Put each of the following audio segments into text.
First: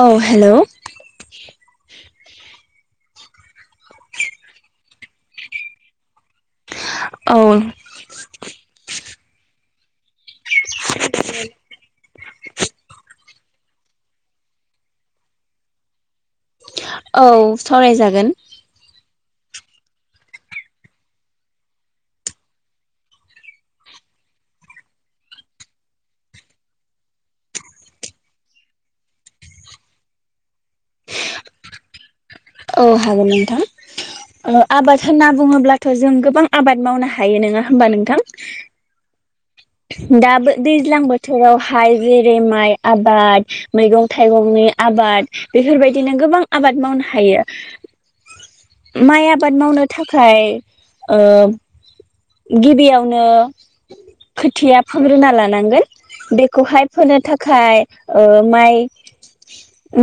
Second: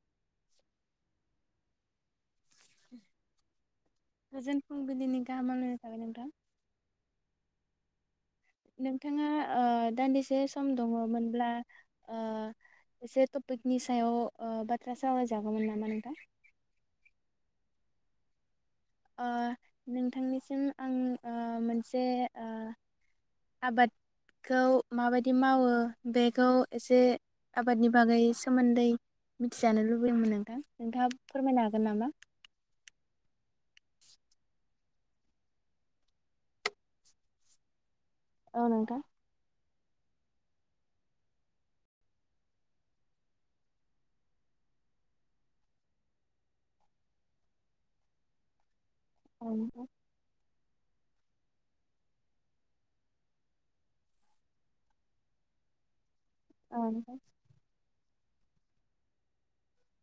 औ हेलौ गोजोन फुंबिलिनि गाहाम हामब्लायनाय थाबाय नोंथां। औ दानदिसेस सम दङमोनब्ला ओ एसे टप फोदनि सायाव ओ बाथ्रा सावरायजागौमोन नामा नोंथां? औ सावरायजागोन ओ नोंथांनिसिम आं ओ मोनसे ओ आबादखौ माबायदि मावो बेखौ एसे आबादनि बागै सोमोन्दै मिथिजानो लुबैयमोन नोंथां। नोंथाङा फोरमायनो हागोन नामा? औ हागोन नोंथां। ओ आबाद होनना बुङोब्लाथ' जों गोबां आबाद मावनो हायो। नोङा होमबा नोंथां? औ नोंथा। दा दैज्लां बोथोरावहाय जेरै माइ आबाद मैगं थाइगंनि आबाद बेफोरबायदिनो गोबां आबाद मावनो हायो। माइ औ आबाद मावनो नोंथां थाखाय ओ गिबियावनो खोथिया फोग्रोना लानांगोन। औ बेखौहाय नोंथां फोनो थाखाय ओ माइ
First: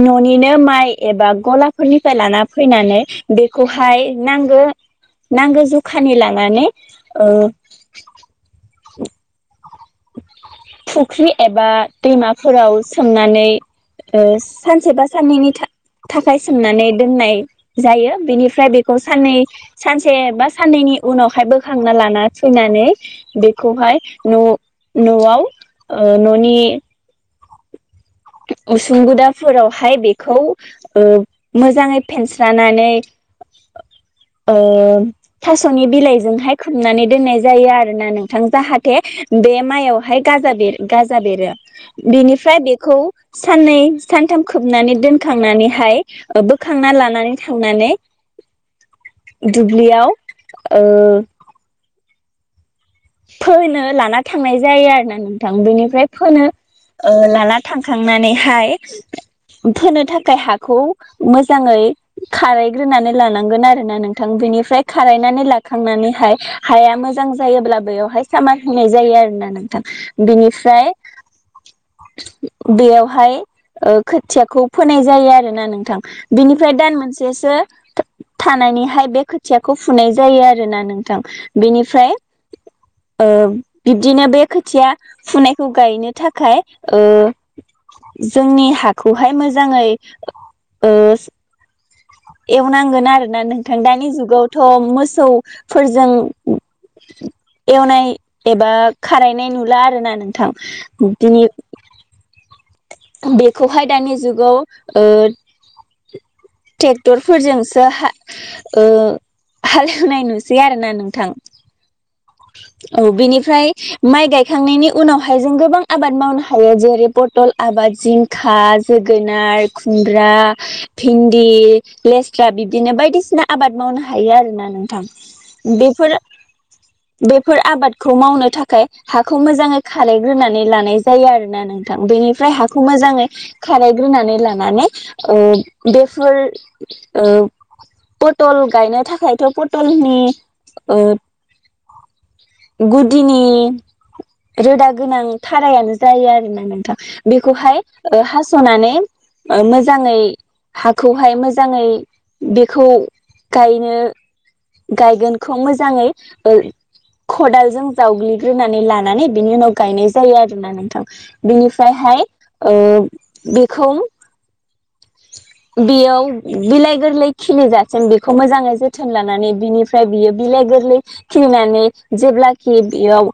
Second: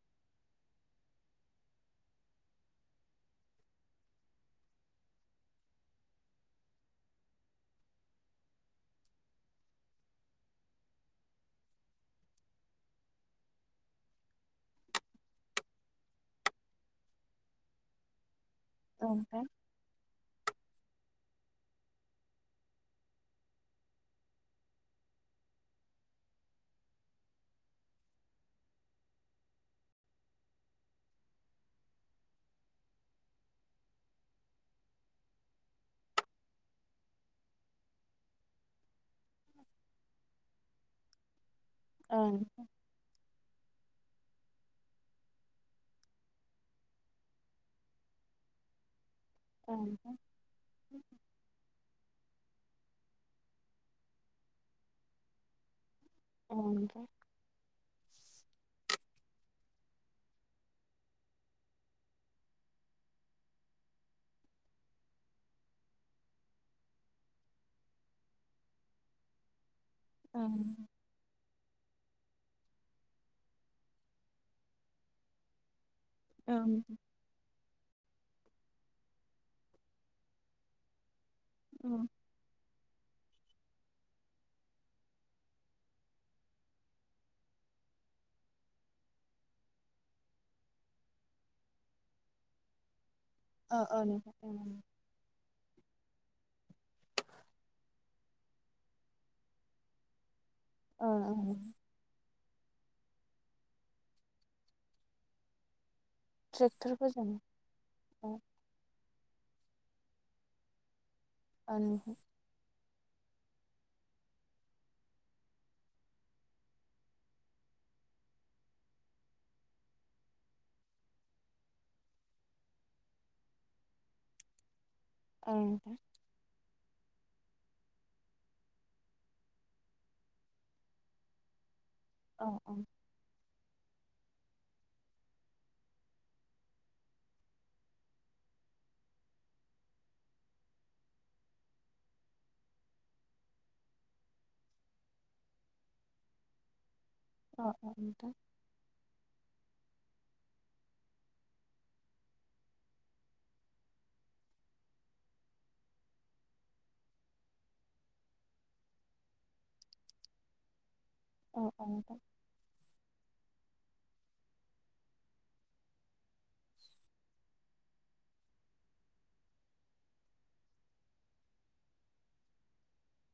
न'निनो माइ एबा गलाफोरनिफ्राय लाना फैनानै बेखौहाय नांगो नांगो जखानि लानानै ओ फुख्रि एबा दैमाफोराव सोमनानै ओ सानसे बा साननैनि थाख थाखाय सोमनानै दोननाय जायो बिनि ओमफ्राय बेखौ औ साननै नोंथां सानसे बा साननैनि उनावहाय बोखांना लाना फैनानै बेखौहाय न' न'आव ओ न'नि उसुं गुदाफोरावहाय बेखौ ओ मोजाङै फेनस्रानानै ओ थास'नि बिलाइजोंहाय खोबनानै दोननाय जायो आरो ना नोंथां जाहाथे बे माइयावहाय गाजा बेर गाजा बेरो औ बिनिफ्राय नोंथां बेखौ साननै सानथाम खोबनानै दोनखांनानैहाय ओ बोखांना लानानै थांनानै औ नोंथां दुब्लियाव ओ फोनो लाना थांनाय जायो आरोना नोंथां बेनिफ्राय फोनो औ नोंथां ओ लाना थांखांनानैहाय फोनो थाखाय हाखौ मोजाङै खारायग्रोनानै लानांगोन आरोना नोंथां बेनिफ्राय खारायनानै लाखांनानैहाय हाया मोजां जायोब्ला बेवहाय सामार होनाय जायो आरो ना नों औ नोंथां बिनिफ्राय बेयावहाय ओ खोथियाखौ फोनाय जायो आरोना नोंथां औ बिनिफ्राय दान नोंथां मोनसेसो थानायानानैहाय बे खोथियाखौ फुनाय जायो आरोना नोंथां औ बेनिफ्राय बिब्दिनो बे खोथिया फुनायखौ गायनो थाखाय ओ जोंनि हाखौहाय मोजाङै ओ एवनांगोन आरो ना नोंथां ओ ओ दानि नोंथां जुगावथ' मोसौफोरजों [inaudible] एवनाय एबा खारायनाय नुला आर ना नोंथां। ओ दिनै ओ बेखौहाय दानि जुगाव ओ ट्रेक्टरफोरजों टेक्टरफोरजोंसो हा ओ ओ हाल हेवनाय नुसै आरो ना नोंथां अ नोंथां औ बिनिफ्राय माइ गायखांनायनि उनावहाय जों गोबां आबाद मावनो हायो जेरै पटल आबाद जिंखा जोगोनार खुमब्रा भिन्दि लेस्रा बिब्दिनो बायदिसिना आबाद मावनो हायो आरोना नोंथां। औ नोंथां बेफोर बेफोर आबादखौ मावनो थाखाय हाखौ मोजाङै खारायग्रोनानै लानाय जायो आरोना नोंथां बेनि औ निफ्राय औ हाखौ मोजाङै खारायग्रोनानै लानानै ओ बेफोर पटल गायनो थाखायथ' पटलनि ओ गुदिनि रोदा गोनां थारायानो जायो आरोना नोंथां औ बेखौहाय औ ओ नोंथां हास'नानै मोजाङै हाखौहाय मोजाङै बेखौ गायनो गायगोनखौ मोजाङै ओ खदालजों जावग्लिग्रोनानै लानानै बिनि उनाव गायनाय जायो आरोना नोंथां औ औ नोंथां बेनिफ्रायहाय ओ बेखौ बेयाव बिलाइ गोरलै खिलिजासिम बेखौ मोजाङै जोथोन लानानै बिनिफ्राय बियो बिलाइ गोरलै खिलिनानै जेब्लाखि बेयाव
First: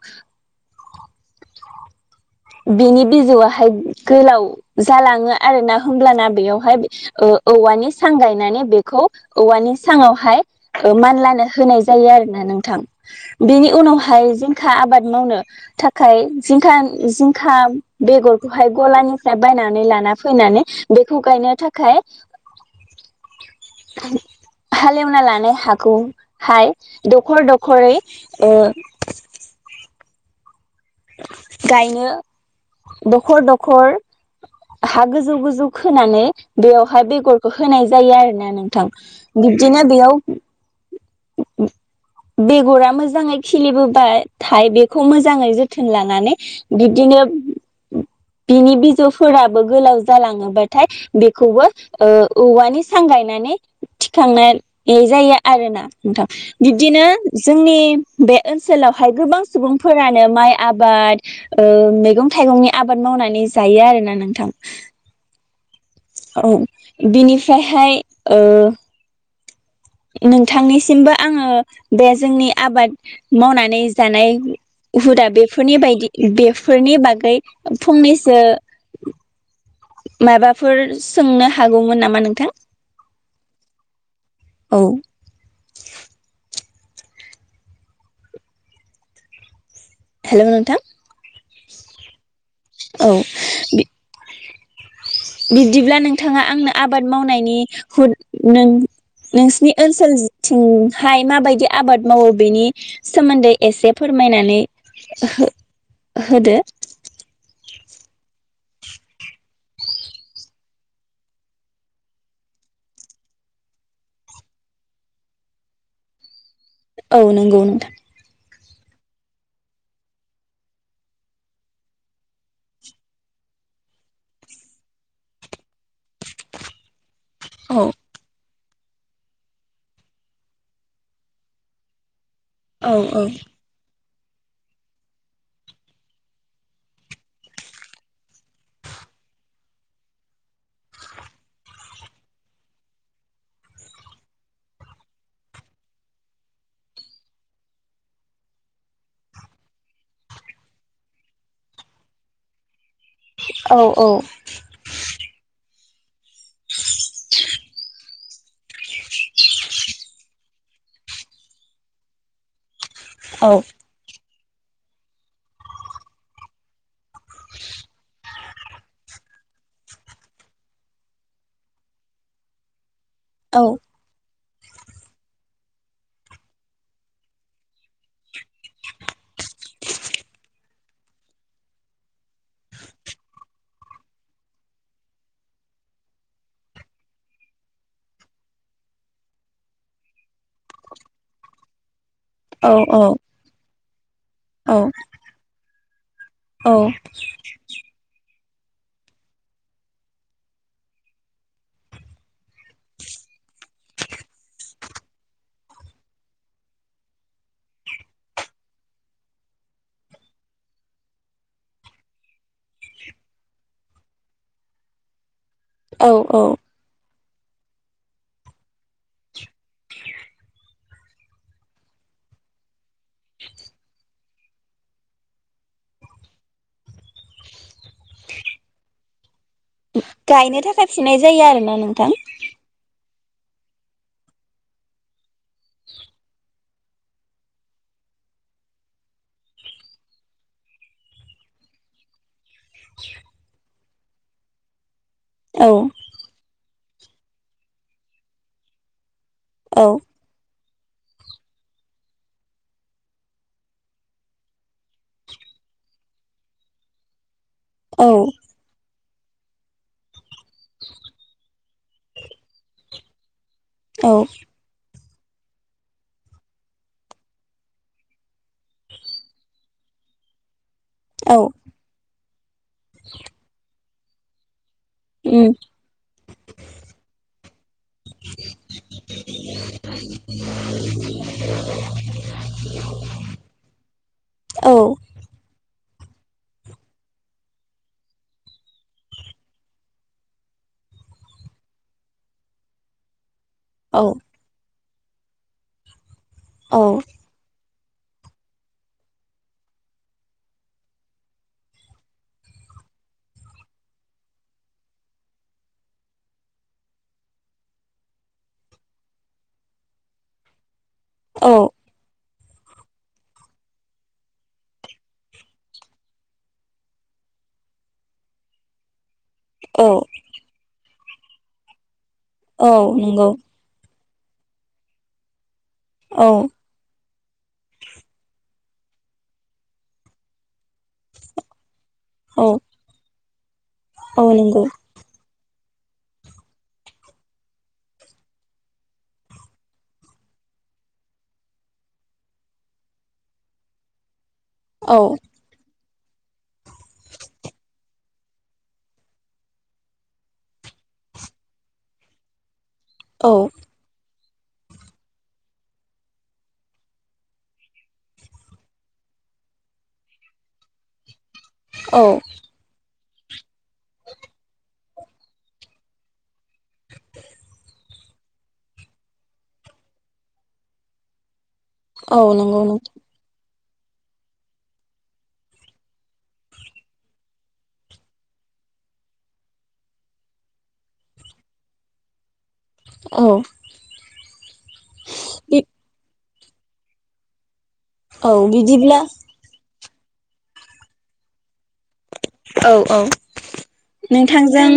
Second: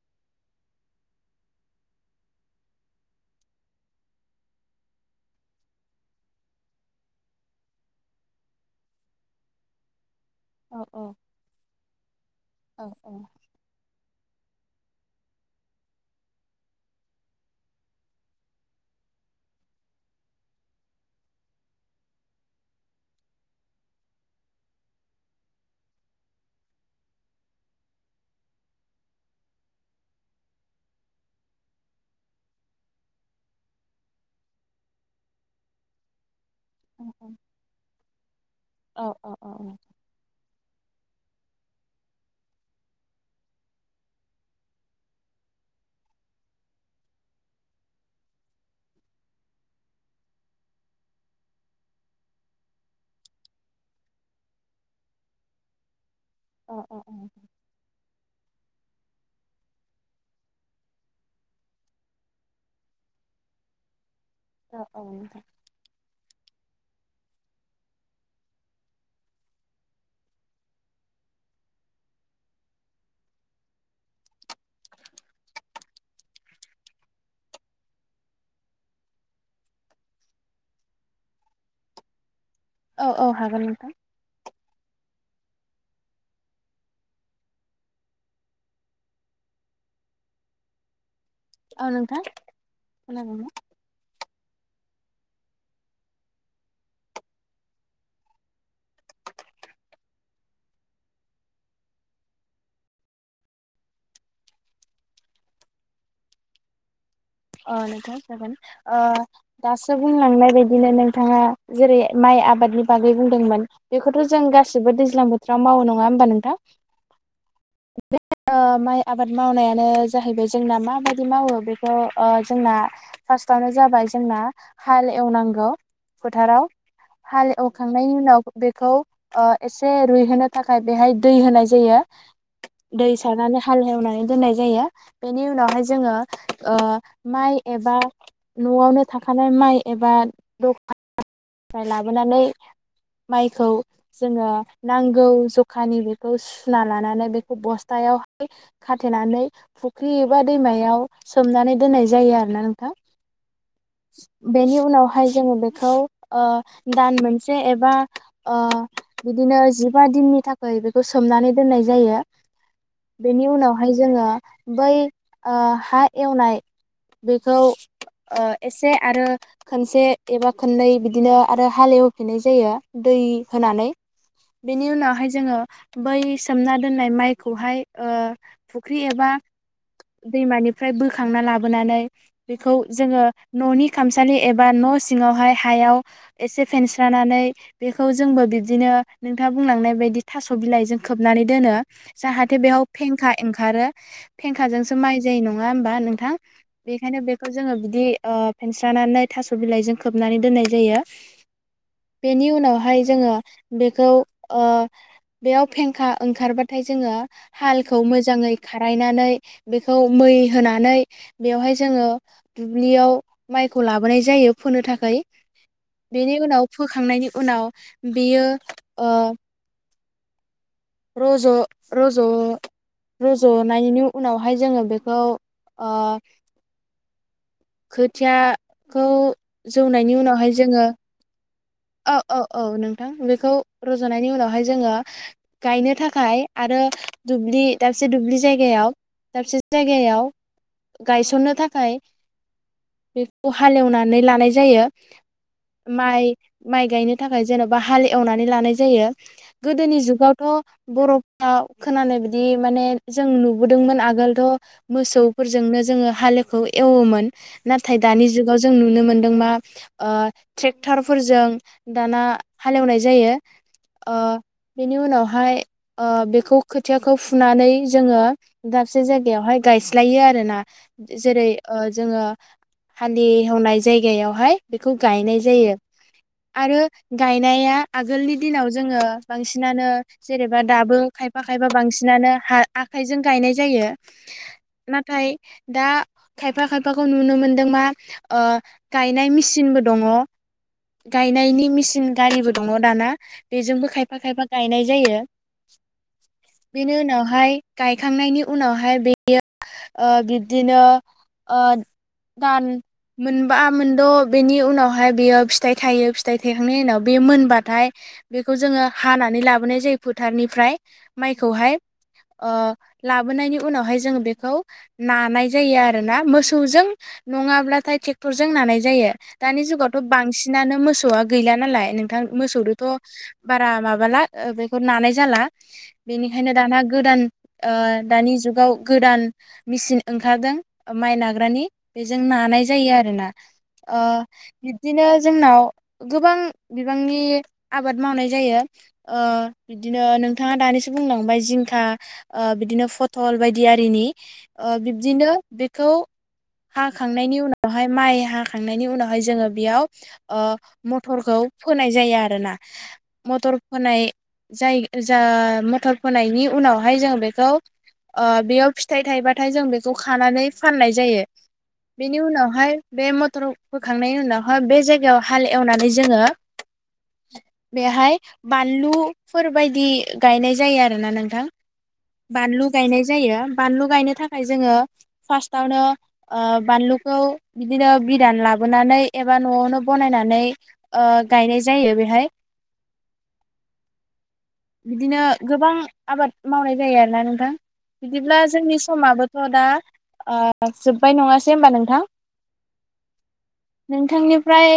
बिनि बिजौआहाय गोलाव जालाङो आर ना होमब्लाना बेयावहाय ओ औवानि सां गायनानै बेखौ औवानि सांआव हाय औ औ मानलानो होनाय जायो आरोना नोंथां औ औ बेनि उनावहाय जिं जिंखा आबाद मावनो थाखाय जिंखा जिं खा बेगरखौहाय गलानिफ्राय बायनानै लाना फैनानै बेखौ गायनो थाखाय हालेवना लानाय हाखौहाय दखर दखरै ओ गायनो दखर दखर हा गोजौ गोजौ खोनानै बेयावहाय औ औ बेगरखौ होनाय जायो आरो ना नोंथां औ बिब्दिनो बेयाव बेगरा मोजाङै खिलिबोबाथाय बेखौ मोजाङै जोथोन लानानै बिब्दिनो बिनि बिजौफोराबो गोलाव जालाङोबाथाय बेखौबो ओ औवानि सांग गायनानै थिखांनाय जायो आरोना। नोंथां औ औ बिब्दिनो जोंनि बे ओनसोल ओनसोलावहाय गोबां सुबुंफोरानो माइ आबाद ओ मैगं थाइगंनि आबाद मावनानै जायो आरोना नों औ औ नोंथां औ बिनिफ्रायहाय ओ नोंथांनिसिमबो आङो बे जोंनि आबाद मावनानै जानाय हुदा बेफोरनि बायदि बेफोरनि बागै फंनैसो माबाफोर सोंनो हागौमोन नामा नोंथां? औ औ हागोन नोंथां। औ हेल' नोंथां औ नोंथां। औ खोनादोंना बि बिबदिब्ला नोंथाङा आंनो आबाद मावनायनि हुद नों नोंसिनि ओनसोल थिं हाय माबायदि आबाद मावो बेनि सोमोन्दै एसे फोरमायनानै हो होदो। अ नोंथां जागोन ओ दासो बुंलांनाय बायदिनो नोंथाङा जेरै माइ आबादनि बागै बुंदोंमोन बेखौथ' जों गासिबो दैज्लां बोथोराव मावो नङा होमबा नोंथां? औ नोंगौ नोंथां ओ माइ आबाद मावनायानो जाहैबाय जोंना माबायदि मावो बेखौ आ जोंना फास्ट आवनो जाबाय जोंना हाल एवनांगौ फोथाराव हाल औ एवखांनायनि उनाव बेखौ ओ एसे रुइहोनो थाखाय बेहाय दै होनाय जायो। औ दै औ सारनानै हाल हेवनाय दोननाय जायो बेनि उनावहाय जोङो ओ माइ एबा न'आवनो थाखानाय माइ एबा दखान [inaudible] निफ्राय लाबोनानै माइखौ जोङो नांगौ जखानि बेखौ सुना लानानै बेखौ बस्थायावहाय खाथेनानै फुख्रि एबा दैमायाव सोमनानै दोननाय जायो आरो ना नों थां औ बेनि उनावहाय जोङो बे खौ ओ दान मोनसे एबा ओ बिदिनो जिबा दिननि थाख खै बेखौ सोमनानै दोननाय जायो। बेनि औ उनावहाय जोङो बै ओ हा एवनाय बेखौ ओ एसे आरो खोनसे एबा खोननै बि दिनो आरो हालेव हिफिन्नाय जायो। दै औ होनानै बिनि उनावहाय जोङो बै सोमना दोननाय माइखौहाय ओ फुख्रि एबा दैमानिफ्राय बोखांना लाबोनानै बेखौ जोङो न'नि खामसालि एबा न' सिङावहाय हायाव एसे फेनस्रानानै बेखौ जोंबो बिब्दिनो नोंथाङा बुंलांनाय बायदि थास' बिलाइजों खोबनानै दोनो। जाहाथे औ बेयाव फेंखा एंखारो औ फेंखाजोंसो माइ जायो नङा होमबा? थां औ बेखायनो बेखौ जोङो बिदि ओ फेनस्रानानै थास' बिलाइजों खोबनानै दोननाय जायो। बेनि उनावहाय जोङो बेखौ ओ बेयाव फेंखा ओंखारबाथाय जोङो हालखौ मोजाङै खारायनानै बेखौ मै होनानै बेवहाय जोङो दुब्लियाव माइखौ लाबोनाय जायो फोनो थाखाय। औ बेनि औ उनाव फोखांनायनि उनाव बेयो ओ रज' रज' रज'नायनि उनावहाय जोङो बेखौ ओ खोथियाखौ जौनायनि उनावहाय गायनो जोङो थाखाय फिनाय जायो आरो ना? औ औ औ नोंथां बेखौ रजनायनि उनावहाय जोङो गायनो थाखाय आरो दुब्लि दाबसे दुब्लि जायगायाव दाबसे जायगायाव गायसननो थाखाय बेखौ हालेवनानै लानाय जायो। औ माइ माइ गायनो थाखाय जेनबा हाल एवनानै लानाय जायो। औ गोदोनि जुगावथ' बर'फ्रा खोनानाय बिदि माने जों नुबोदोंमोन आगोलथ मोसौफोरजोंनो जोङो हालखौ एवोमोन। नाथाय औ दानि जुगाव जों नुनो मोनो। मा ओ ट्रेक्टरफोरजों दाना हालेवनाय जायो। औ ओ बेनि उनावहाय हाय बेखौ खोथियाखौ फुनानै जोङो दाबसे जायगायावहाय गायस्लायो आरो ना औ जेरै ओ जोङो हालि हेवनाय जाय बेयाव हाय बेखौ गायनाय उम जायो। आरो गायनाया आगोलनि दिनाव जोङो बांसिनानो जेनेबा दाबो खायफा खायफा बांसिनानो आखाइजों गायनाय जायो औ नाथाय दा खायफा खायफाखौ नुनो मोनदों मा ओ गायनाय मेसिनबो दङ। गायनायनि मेसिन गारिबो दङ दाना बेजोंबो औ खायफा खायफा गायनाय जायो। औ बेनि उनावहाय गायखांनायनि उनावहाय बेयो ओ बिब्दिनो दान मोनबा मोनद बेनि उनावहाय बेयो फिथाइ थायो फिथाइ थाइखांनायनि उनाव बे मोनबाथाय बेखौ जोङो हानानै लाबोनाय जायो फोथारनिफ्राय औ माइखौहाय ओ लाबोनायनि उनावहाय जोङो बेखौ नानाय जायो आरो ना मोसौजों नङाब्लाथाय ट्रेक्टरजों नानाय जायो दानि औ जुगावथ' बांसिन नानो मोसौआ गैला नालाय। नोंथां औ मोसौजोंथ नंगौ बारा माबाला बेखौ नानाय जाला औ बेनिखायनो दाना गोदान ओ दानि जुगाव गोदान मेसिन ओंखारदों माइ नाग्रानि बेजों औ नानाय जायो आरो ना ओ औ नंगौ बिदिनो जोंनाव गोबां बिबांनि आबाद मावनाय जायो ओ बिदिनो नोंथाङा दानिसो बुंलांबाय जिंखा बिदिनो फथल बायदि आरिनि ओ औ बिब्दिनो खौ हाखांनायनि उनावहाय माइ हाखांनायनि उनावहाय जोङो बेयाव ओ मथरखौ फोनाय जायो आरो ना औ मटर फोनाय जाय जा मथर फोनायनि उनावहाय जों बेखौ ओ बेयाव फिथाइ थाइबाथाय जों बेखौ खानानै फाननाय जायो औ बेनि उनावहाय बे मथ र फोखांनायनि उनाव बे जायगायाव हाल एवनानै जोङो बेहाय बानलुफोर बायदि गायनाय जायो आरो ना नोंथां औ नंगौ बानलु गायनाय जायो बानलु गायनो थाखाय जोङो फार्स्टआवनो ओ बानलुखौ बिदिनो बिदान लाबोनानै एबा न'आवनो बनायनानै ओ गायनाय जायो बेहाय औ बिदिनो गोबां आबाद मावनाय जायों आरो ना नोंथां औ बिदिब्ला जोंनि बिदिब्ला समाबोथ' दा ओ जोब्बाय नङा से होमबा नोंथां औ औ नोंथांनिफ्राय नोंथांजों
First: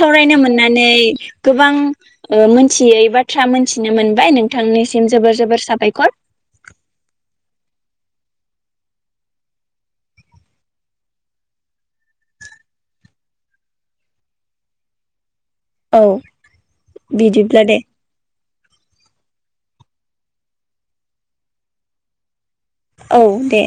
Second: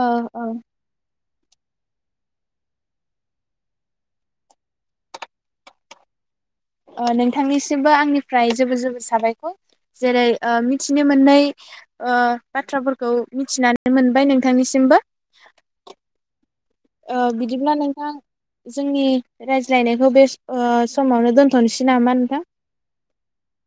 ओ ओ मोननानै गोबां ओ मोनथियै बाथ्रा मोनथिनो मोनबाय नोंथांनिसिम जोबोर जोबोर साबायखर ओ नोंथांनिसिमबो आंनिफ्राय जेबोर जेबोर साबायखर जेरै मिथिनो मोननाय बाथ्राफोरखौ मिथिनानै मोनबाय नोंथांनिसिमबो औ ओ बिदिब्ला नोंथां जोंनि रायज्लायनायखौ बे ओ समावनो दोन्थ'नोसै नामा नोंथां औ दे